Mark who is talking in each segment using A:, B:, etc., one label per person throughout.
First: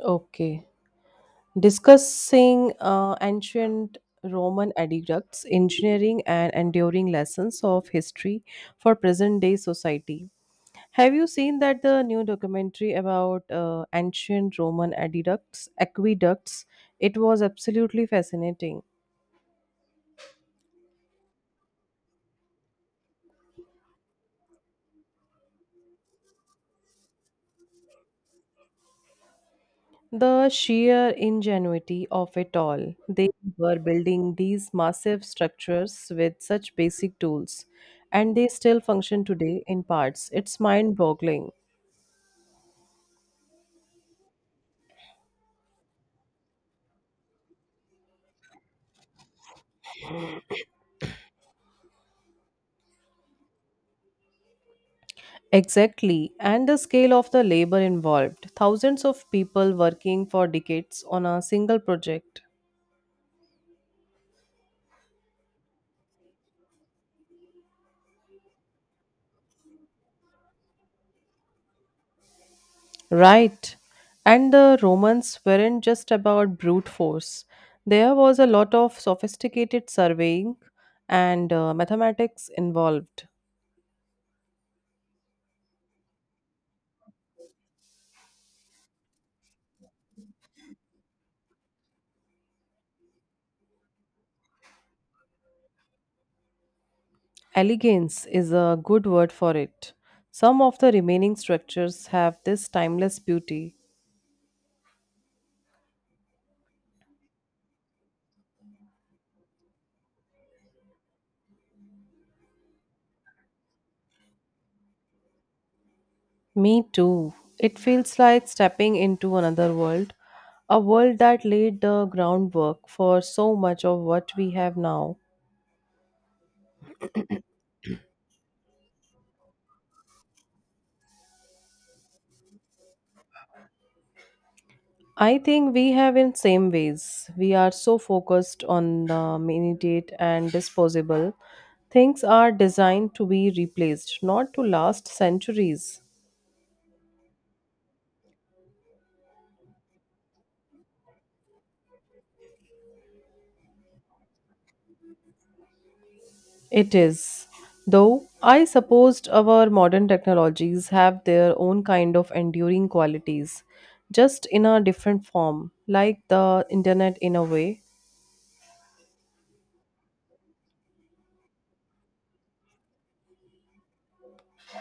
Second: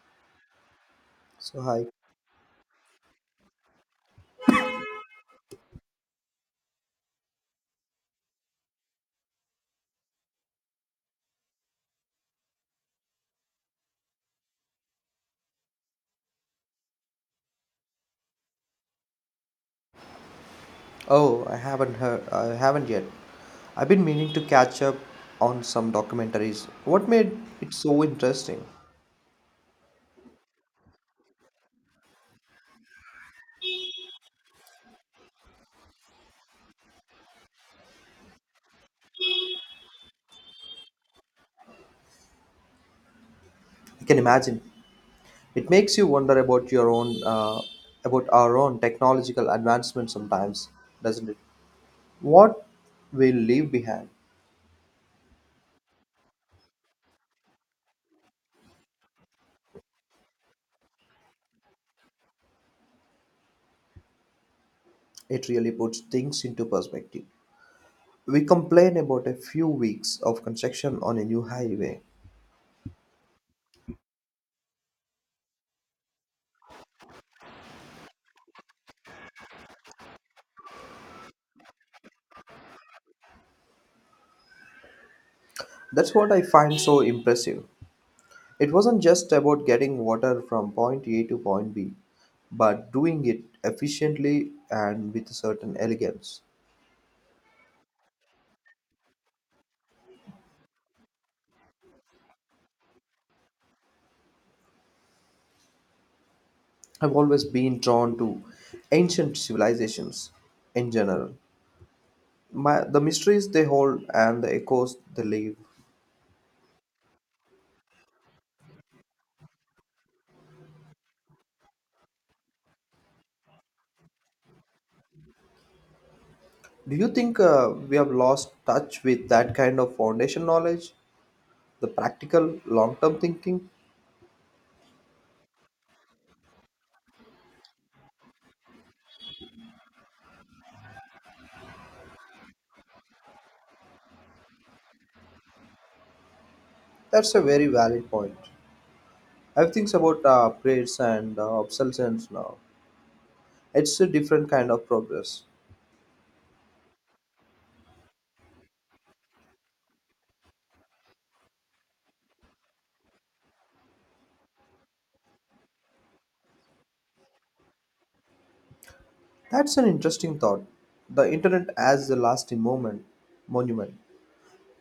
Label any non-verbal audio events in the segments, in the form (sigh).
A: Okay.
B: So hi.
A: Discussing ancient Roman aqueducts, engineering, and enduring lessons of history for present day society. Have you seen that the new documentary about ancient Roman aqueducts? It was absolutely fascinating.
B: Oh, I haven't heard. I haven't yet. I've been meaning to catch up on some documentaries. What made it so interesting?
A: The sheer ingenuity of it all. They were building these massive structures with such basic tools, and they still function today in parts. It's mind boggling.
B: I can imagine. It makes you wonder about your own, about our own technological advancement sometimes, doesn't it? What we leave behind.
A: Exactly, and the scale of the labor involved thousands of people working for decades on a single project.
B: It really puts things into perspective. We complain about a few weeks of construction on a new highway.
A: Right, and the Romans weren't just about brute force, there was a lot of sophisticated surveying and mathematics involved.
B: That's what I find so impressive. It wasn't just about getting water from point A to point B, but doing it efficiently and with a certain elegance.
A: Elegance is a good word for it. Some of the remaining structures have this timeless beauty.
B: I've always been drawn to ancient civilizations in general, the mysteries they hold and the echoes they leave.
A: Me too. It feels like stepping into another world, a world that laid the groundwork for so much of what we have now.
B: Do you think we have lost touch with that kind of foundation knowledge, the practical long term thinking?
A: I think we have in same ways. We are so focused on the immediate and disposable. Things are designed to be replaced, not to last centuries.
B: That's a very valid point. I have things about prayers and obsolescence now. It's a different kind of progress.
A: It is. Though I supposed our modern technologies have their own kind of enduring qualities, just in a different form, like the internet in a way.
B: That's an interesting thought. The internet as the lasting monument.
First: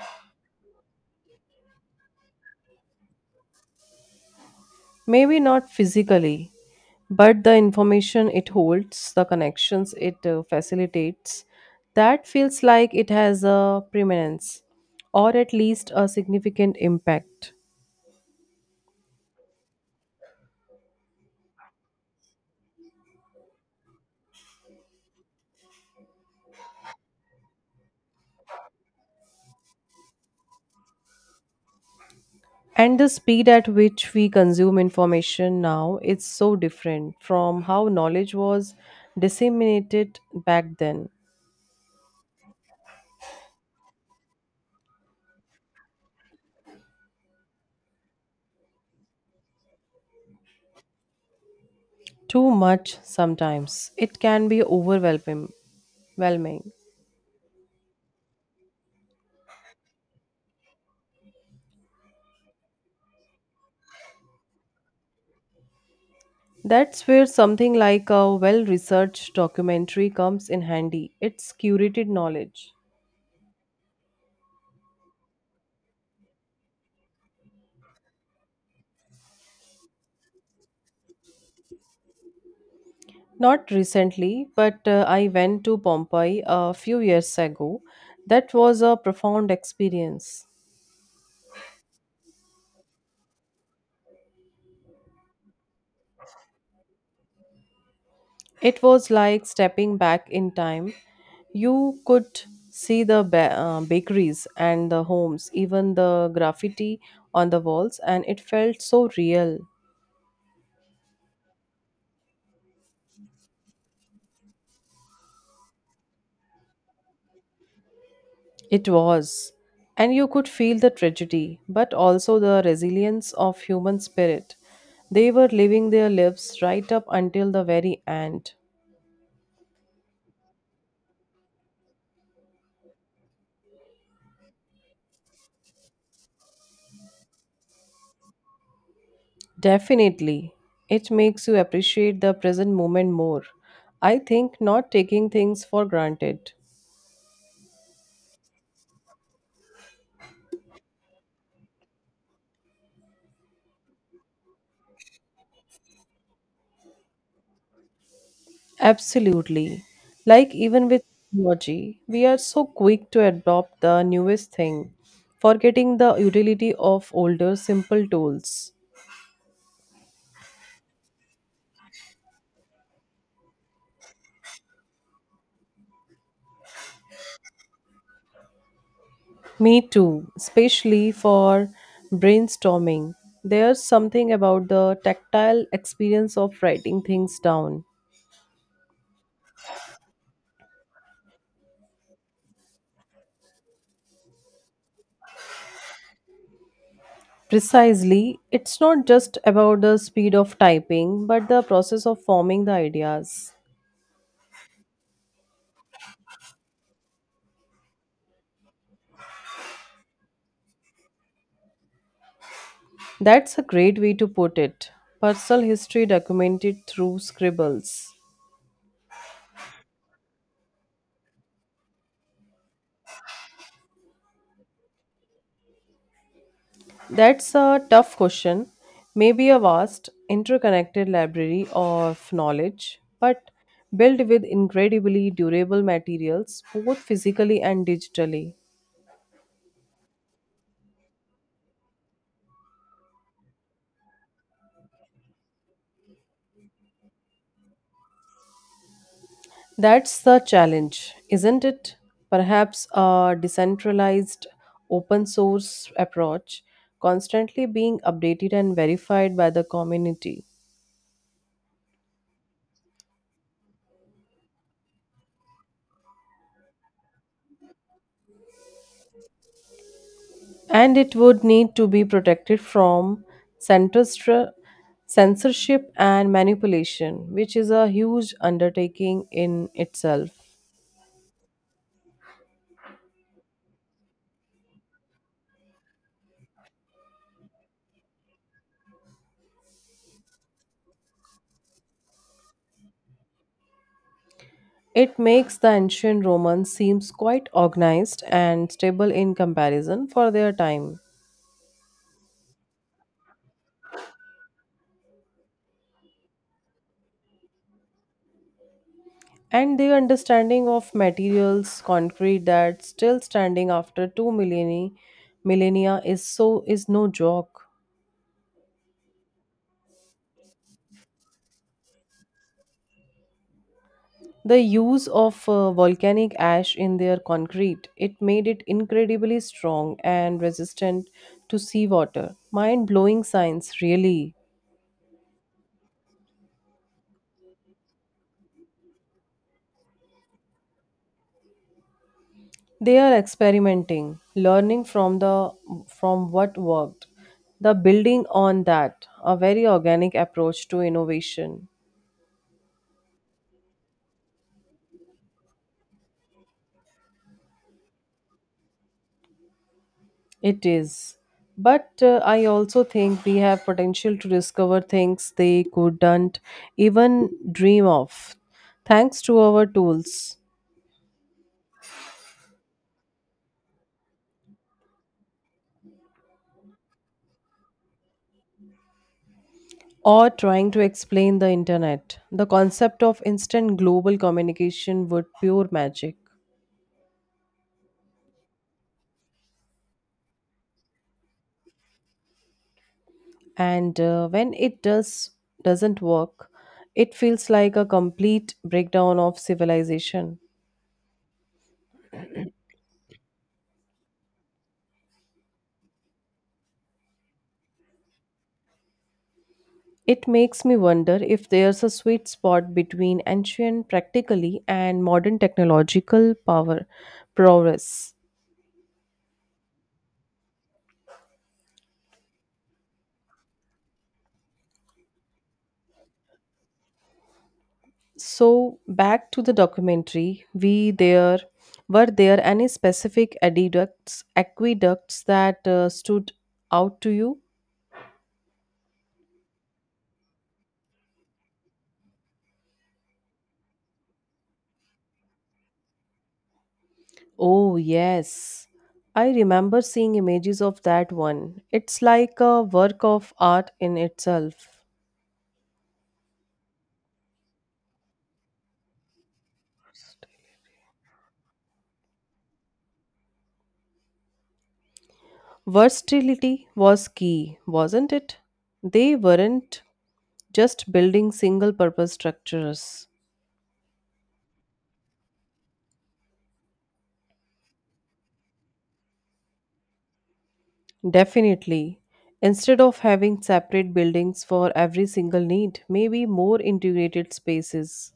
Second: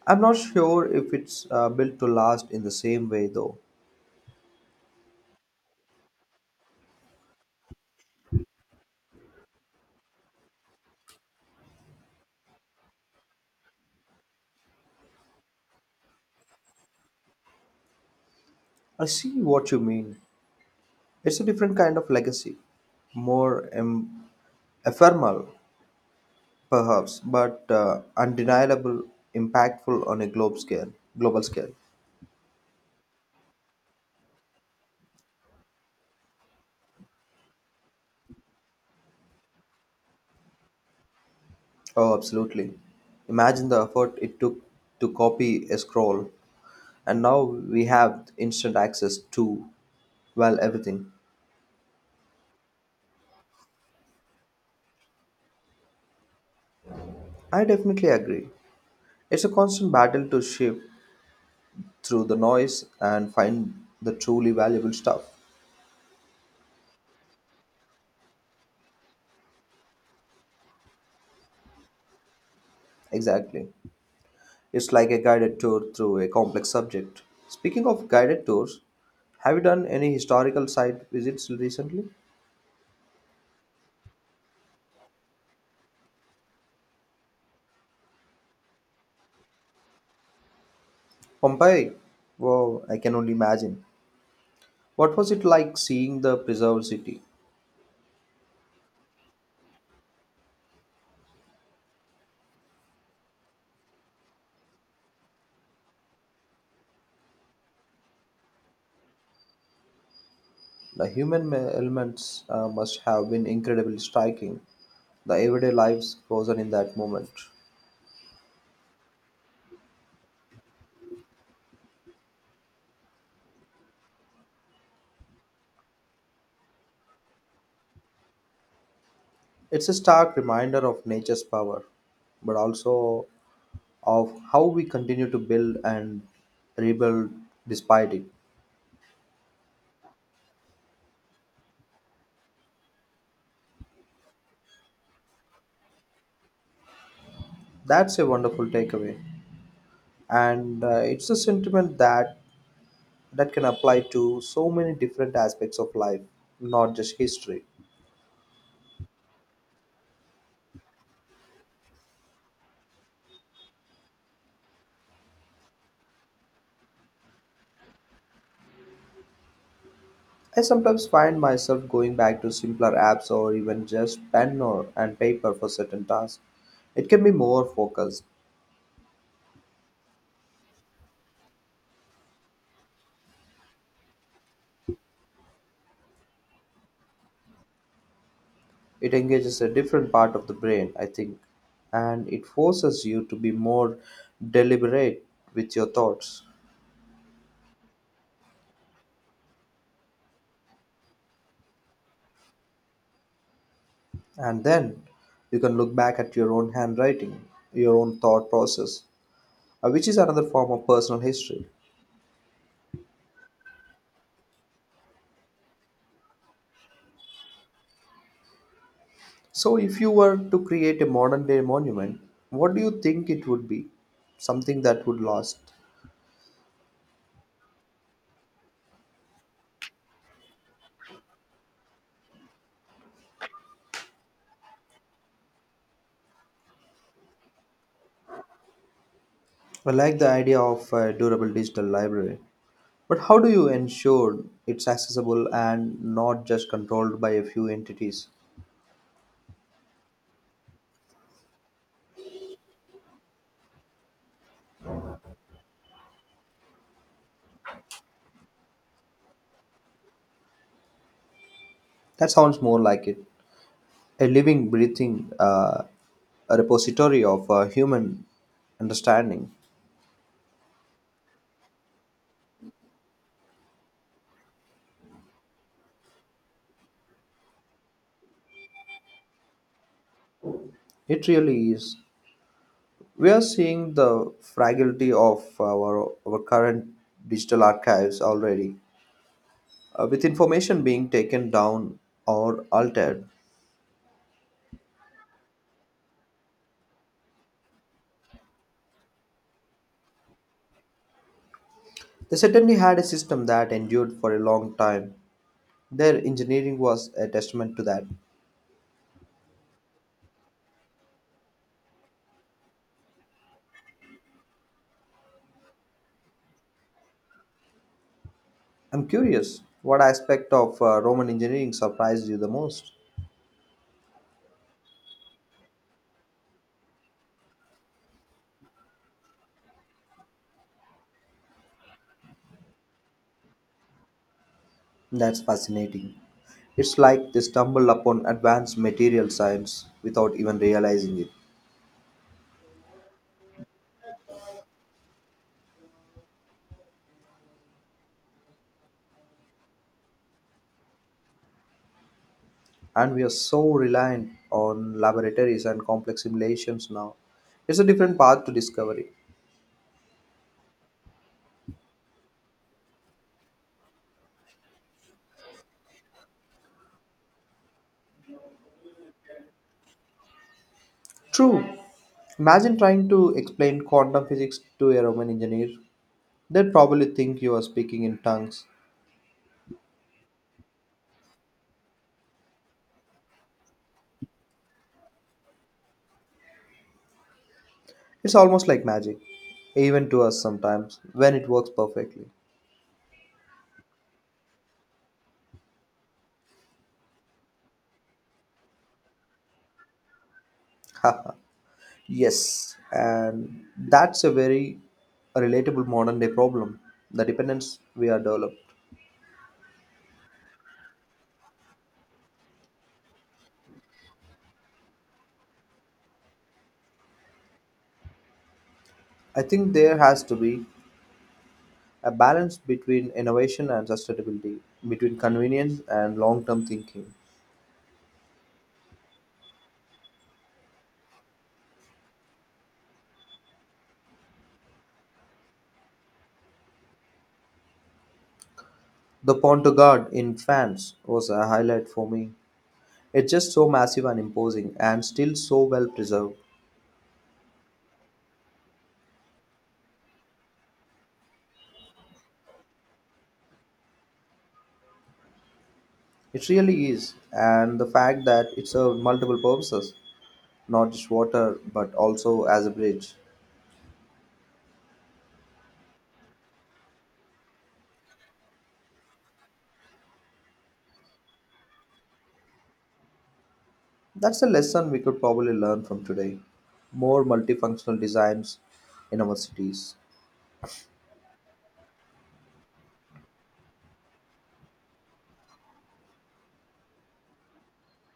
B: I'm not sure if it's built to last in the same way, though.
A: Maybe not physically, but the information it holds, the connections it facilitates, that feels like it has a preeminence, or at least a significant impact.
B: I see what you mean. It's a different kind of legacy, more ephemeral, perhaps, but undeniable, impactful on a global scale.
A: And the speed at which we consume information now is so different from how knowledge was disseminated back then.
B: Oh, absolutely. Imagine the effort it took to copy a scroll, and now we have instant access to, well, everything.
A: Too much sometimes, it can be overwhelming.
B: I definitely agree. It's a constant battle to shift through the noise and find the truly valuable stuff.
A: That's where something like a well researched documentary comes in handy. It's curated knowledge.
B: Exactly. It's like a guided tour through a complex subject. Speaking of guided tours, have you done any historical site visits recently?
A: Not recently, but I went to Pompeii a few years ago. That was a profound experience.
B: Pompeii? Wow, I can only imagine. What was it like seeing the preserved city?
A: It was like stepping back in time. You could see the bakeries and the homes, even the graffiti on the walls, and it felt so real.
B: The elements must have been incredibly striking. The everyday lives frozen in that moment.
A: It was. And you could feel the tragedy, but also the resilience of human spirit. They were living their lives right up until the very end.
B: It's a stark reminder of nature's power, but also of how we continue to build and rebuild despite it.
A: Definitely. It makes you appreciate the present moment more. I think not taking things for granted.
B: That's a wonderful takeaway, and it's a sentiment that can apply to so many different aspects of life, not just history.
A: Absolutely. Like even with technology, we are so quick to adopt the newest thing, forgetting the utility of older simple tools.
B: I sometimes find myself going back to simpler apps or even just pen or and paper for certain tasks. It can be more focused.
A: Me too, especially for brainstorming. There's something about the tactile experience of writing things down.
B: It engages a different part of the brain, I think, and it forces you to be more deliberate with your thoughts.
A: Precisely, it's not just about the speed of typing, but the process of forming the ideas.
B: And then you can look back at your own handwriting, your own thought process, which is another form of personal history.
A: That's a great way to put it. Personal history documented through scribbles.
B: So, if you were to create a modern day monument, what do you think it would be? Something that would last.
A: That's a tough question. Maybe a vast, interconnected library of knowledge, but built with incredibly durable materials, both physically and digitally.
B: I like the idea of a durable digital library, but how do you ensure it's accessible and not just controlled by a few entities?
A: That's the challenge, isn't it? Perhaps a decentralized, open source approach, constantly being updated and verified by the community.
B: That sounds more like it. A living, breathing a repository of human understanding.
A: And it would need to be protected from centristra- censorship and manipulation, which is a huge undertaking in itself.
B: It really is. We are seeing the fragility of our current digital archives already, with information being taken down or altered.
A: It makes the ancient Romans seems quite organized and stable in comparison for their time.
B: They certainly had a system that endured for a long time. Their engineering was a testament to that.
A: And their understanding of materials, concrete that's still standing after two millennia is no joke.
B: I'm curious, what aspect of Roman engineering surprised you the most?
A: The use of volcanic ash in their concrete, it made it incredibly strong and resistant to seawater. Mind-blowing science, really.
B: That's fascinating. It's like they stumbled upon advanced material science without even realizing it.
A: They are experimenting, learning from the from what worked. The building on that, a very organic approach to innovation.
B: And we are so reliant on laboratories and complex simulations now. It's a different path to discovery.
A: It is. But I also think we have potential to discover things they couldn't even dream of, thanks to our tools.
B: True. Imagine trying to explain quantum physics to a Roman engineer. They'd probably think you are speaking in tongues.
A: Or trying to explain the internet. The concept of instant global communication would pure magic.
B: It's almost like magic, even to us sometimes, when it works perfectly.
A: And when it doesn't work, it feels like a complete breakdown of civilization.
B: (laughs) Yes, and that's a very relatable modern day problem, the dependence we are developed.
A: It makes me wonder if there's a sweet spot between ancient practically and modern technological power progress.
B: I think there has to be a balance between innovation and sustainability, between convenience and long term thinking.
A: So back to the documentary, we there were there any specific aqueducts that stood out to you?
B: The Pont de Gard in France was a highlight for me. It's just so massive and imposing and still so well preserved.
A: Oh yes. I remember seeing images of that one. It's like a work of art in itself.
B: It really is, and the fact that it served multiple purposes, not just water but also as a bridge.
A: Versatility was key, wasn't it? They weren't just building single purpose structures.
B: That's a lesson we could probably learn from today. More multifunctional designs in our cities.
A: Definitely. Instead of having separate buildings for every single need, maybe more integrated spaces.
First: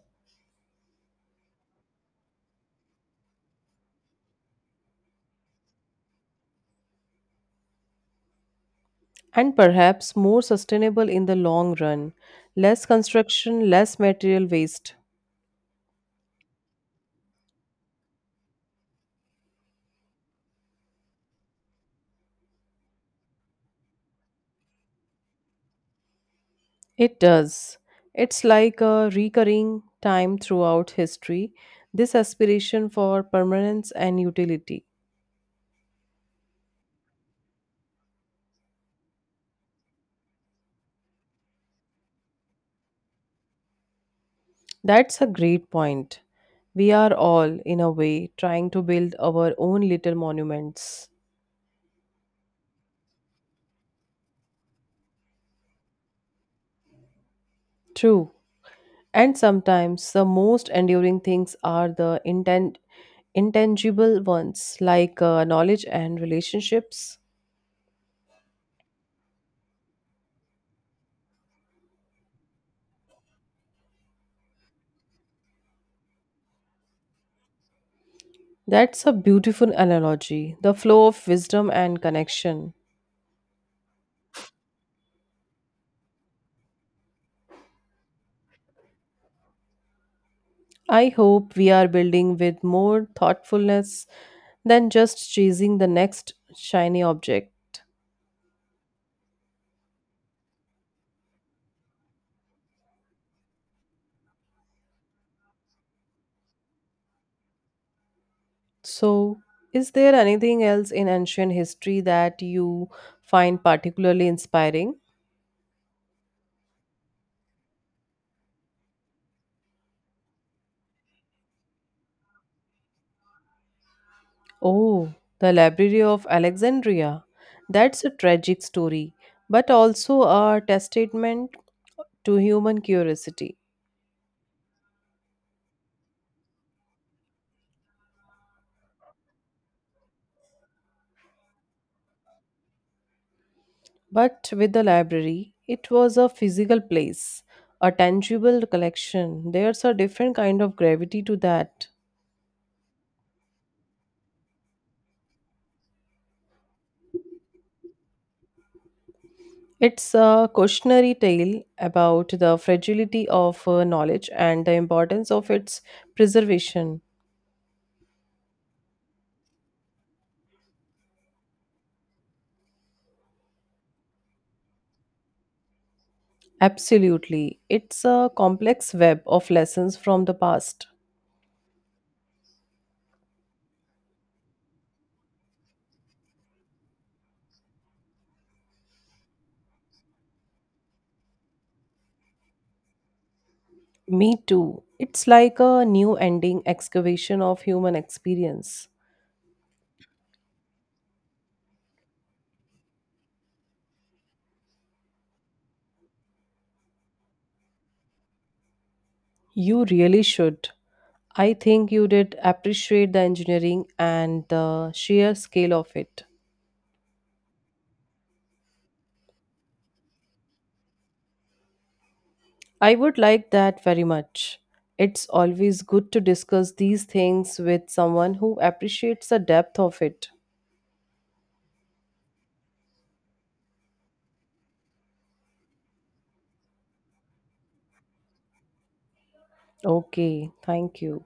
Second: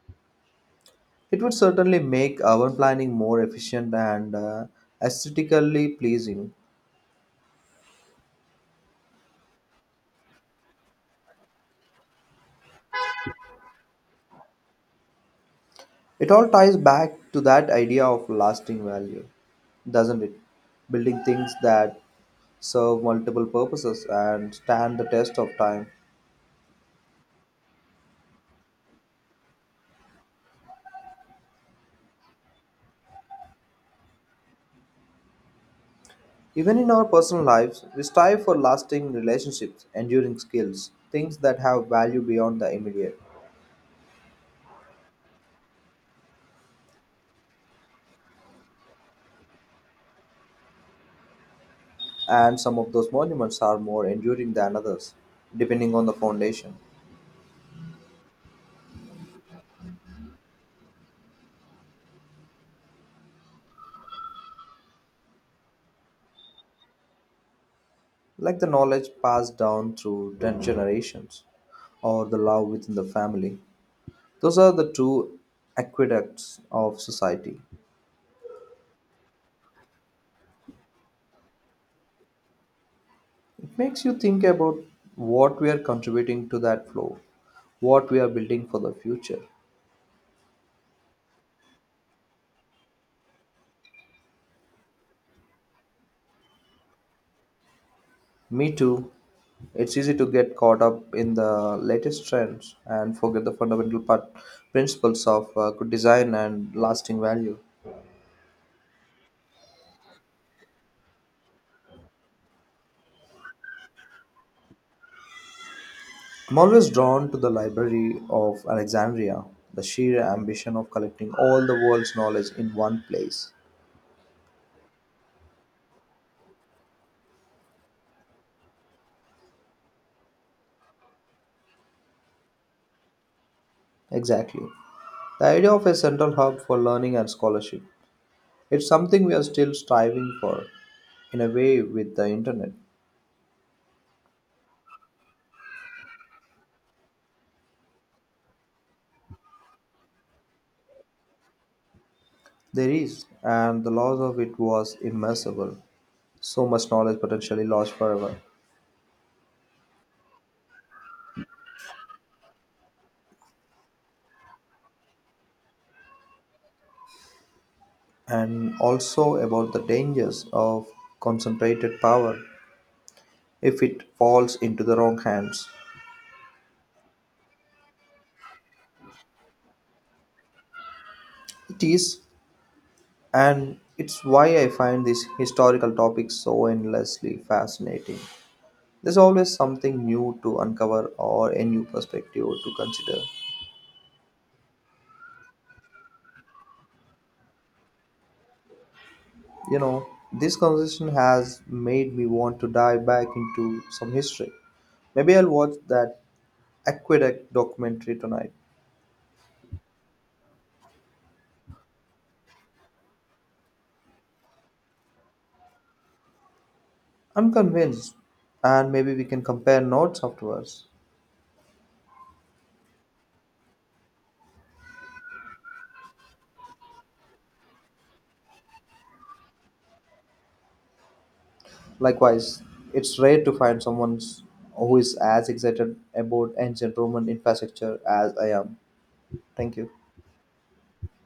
B: It would certainly make urban planning more efficient and aesthetically pleasing.
A: And perhaps more sustainable in the long run. Less construction, less material waste.
B: It all ties back to that idea of lasting value, doesn't it? Building things that serve multiple purposes and stand the test of time.
A: It does. It's like a recurring time throughout history, this aspiration for permanence and utility.
B: Even in our personal lives, we strive for lasting relationships, enduring skills, things that have value beyond the immediate.
A: That's a great point. We are all, in a way, trying to build our own little monuments.
B: And some of those monuments are more enduring than others, depending on the foundation,
A: True. And sometimes the most enduring things are the intangible ones, like knowledge and relationships.
B: like the knowledge passed down through 10 generations or the love within the family. Those are the two aqueducts of society.
A: That's a beautiful analogy, the flow of wisdom and connection.
B: It makes you think about what we are contributing to that flow, what we are building for the future.
A: I hope we are building with more thoughtfulness than just chasing the next shiny object.
B: Me too. It's easy to get caught up in the latest trends and forget the principles of good design and lasting value.
A: So, is there anything else in ancient history that you find particularly inspiring?
B: I'm always drawn to the Library of Alexandria, the sheer ambition of collecting all the world's knowledge in one place.
A: Oh, the Library of Alexandria. That's a tragic story, but also a testament to human curiosity.
B: Exactly. The idea of a central hub for learning and scholarship. It's something we are still striving for, in a way, with the internet.
A: But with the library, it was a physical place, a tangible collection. There's a different kind of gravity to that.
B: There is, and the loss of it was immeasurable. So much knowledge potentially lost forever.
A: It's a cautionary tale about the fragility of knowledge and the importance of its preservation.
B: And also about the dangers of concentrated power if it falls into the wrong hands.
A: Absolutely. It's a complex web of lessons from the past.
B: It is. And it's why I find these historical topics so endlessly fascinating. There's always something new to uncover or a new perspective to consider.
A: Me too. It's like a new ending excavation of human experience.
B: You know, this conversation has made me want to dive back into some history. Maybe I'll watch that aqueduct documentary tonight.
A: You really should. I think you did appreciate the engineering and the sheer scale of it.
B: I'm convinced, and maybe we can compare notes afterwards.
A: I would like that very much. It's always good to discuss these things with someone who appreciates the depth of it.
B: Likewise, it's rare to find someone who is as excited about ancient Roman infrastructure as I am. Thank you.
A: Okay, thank you.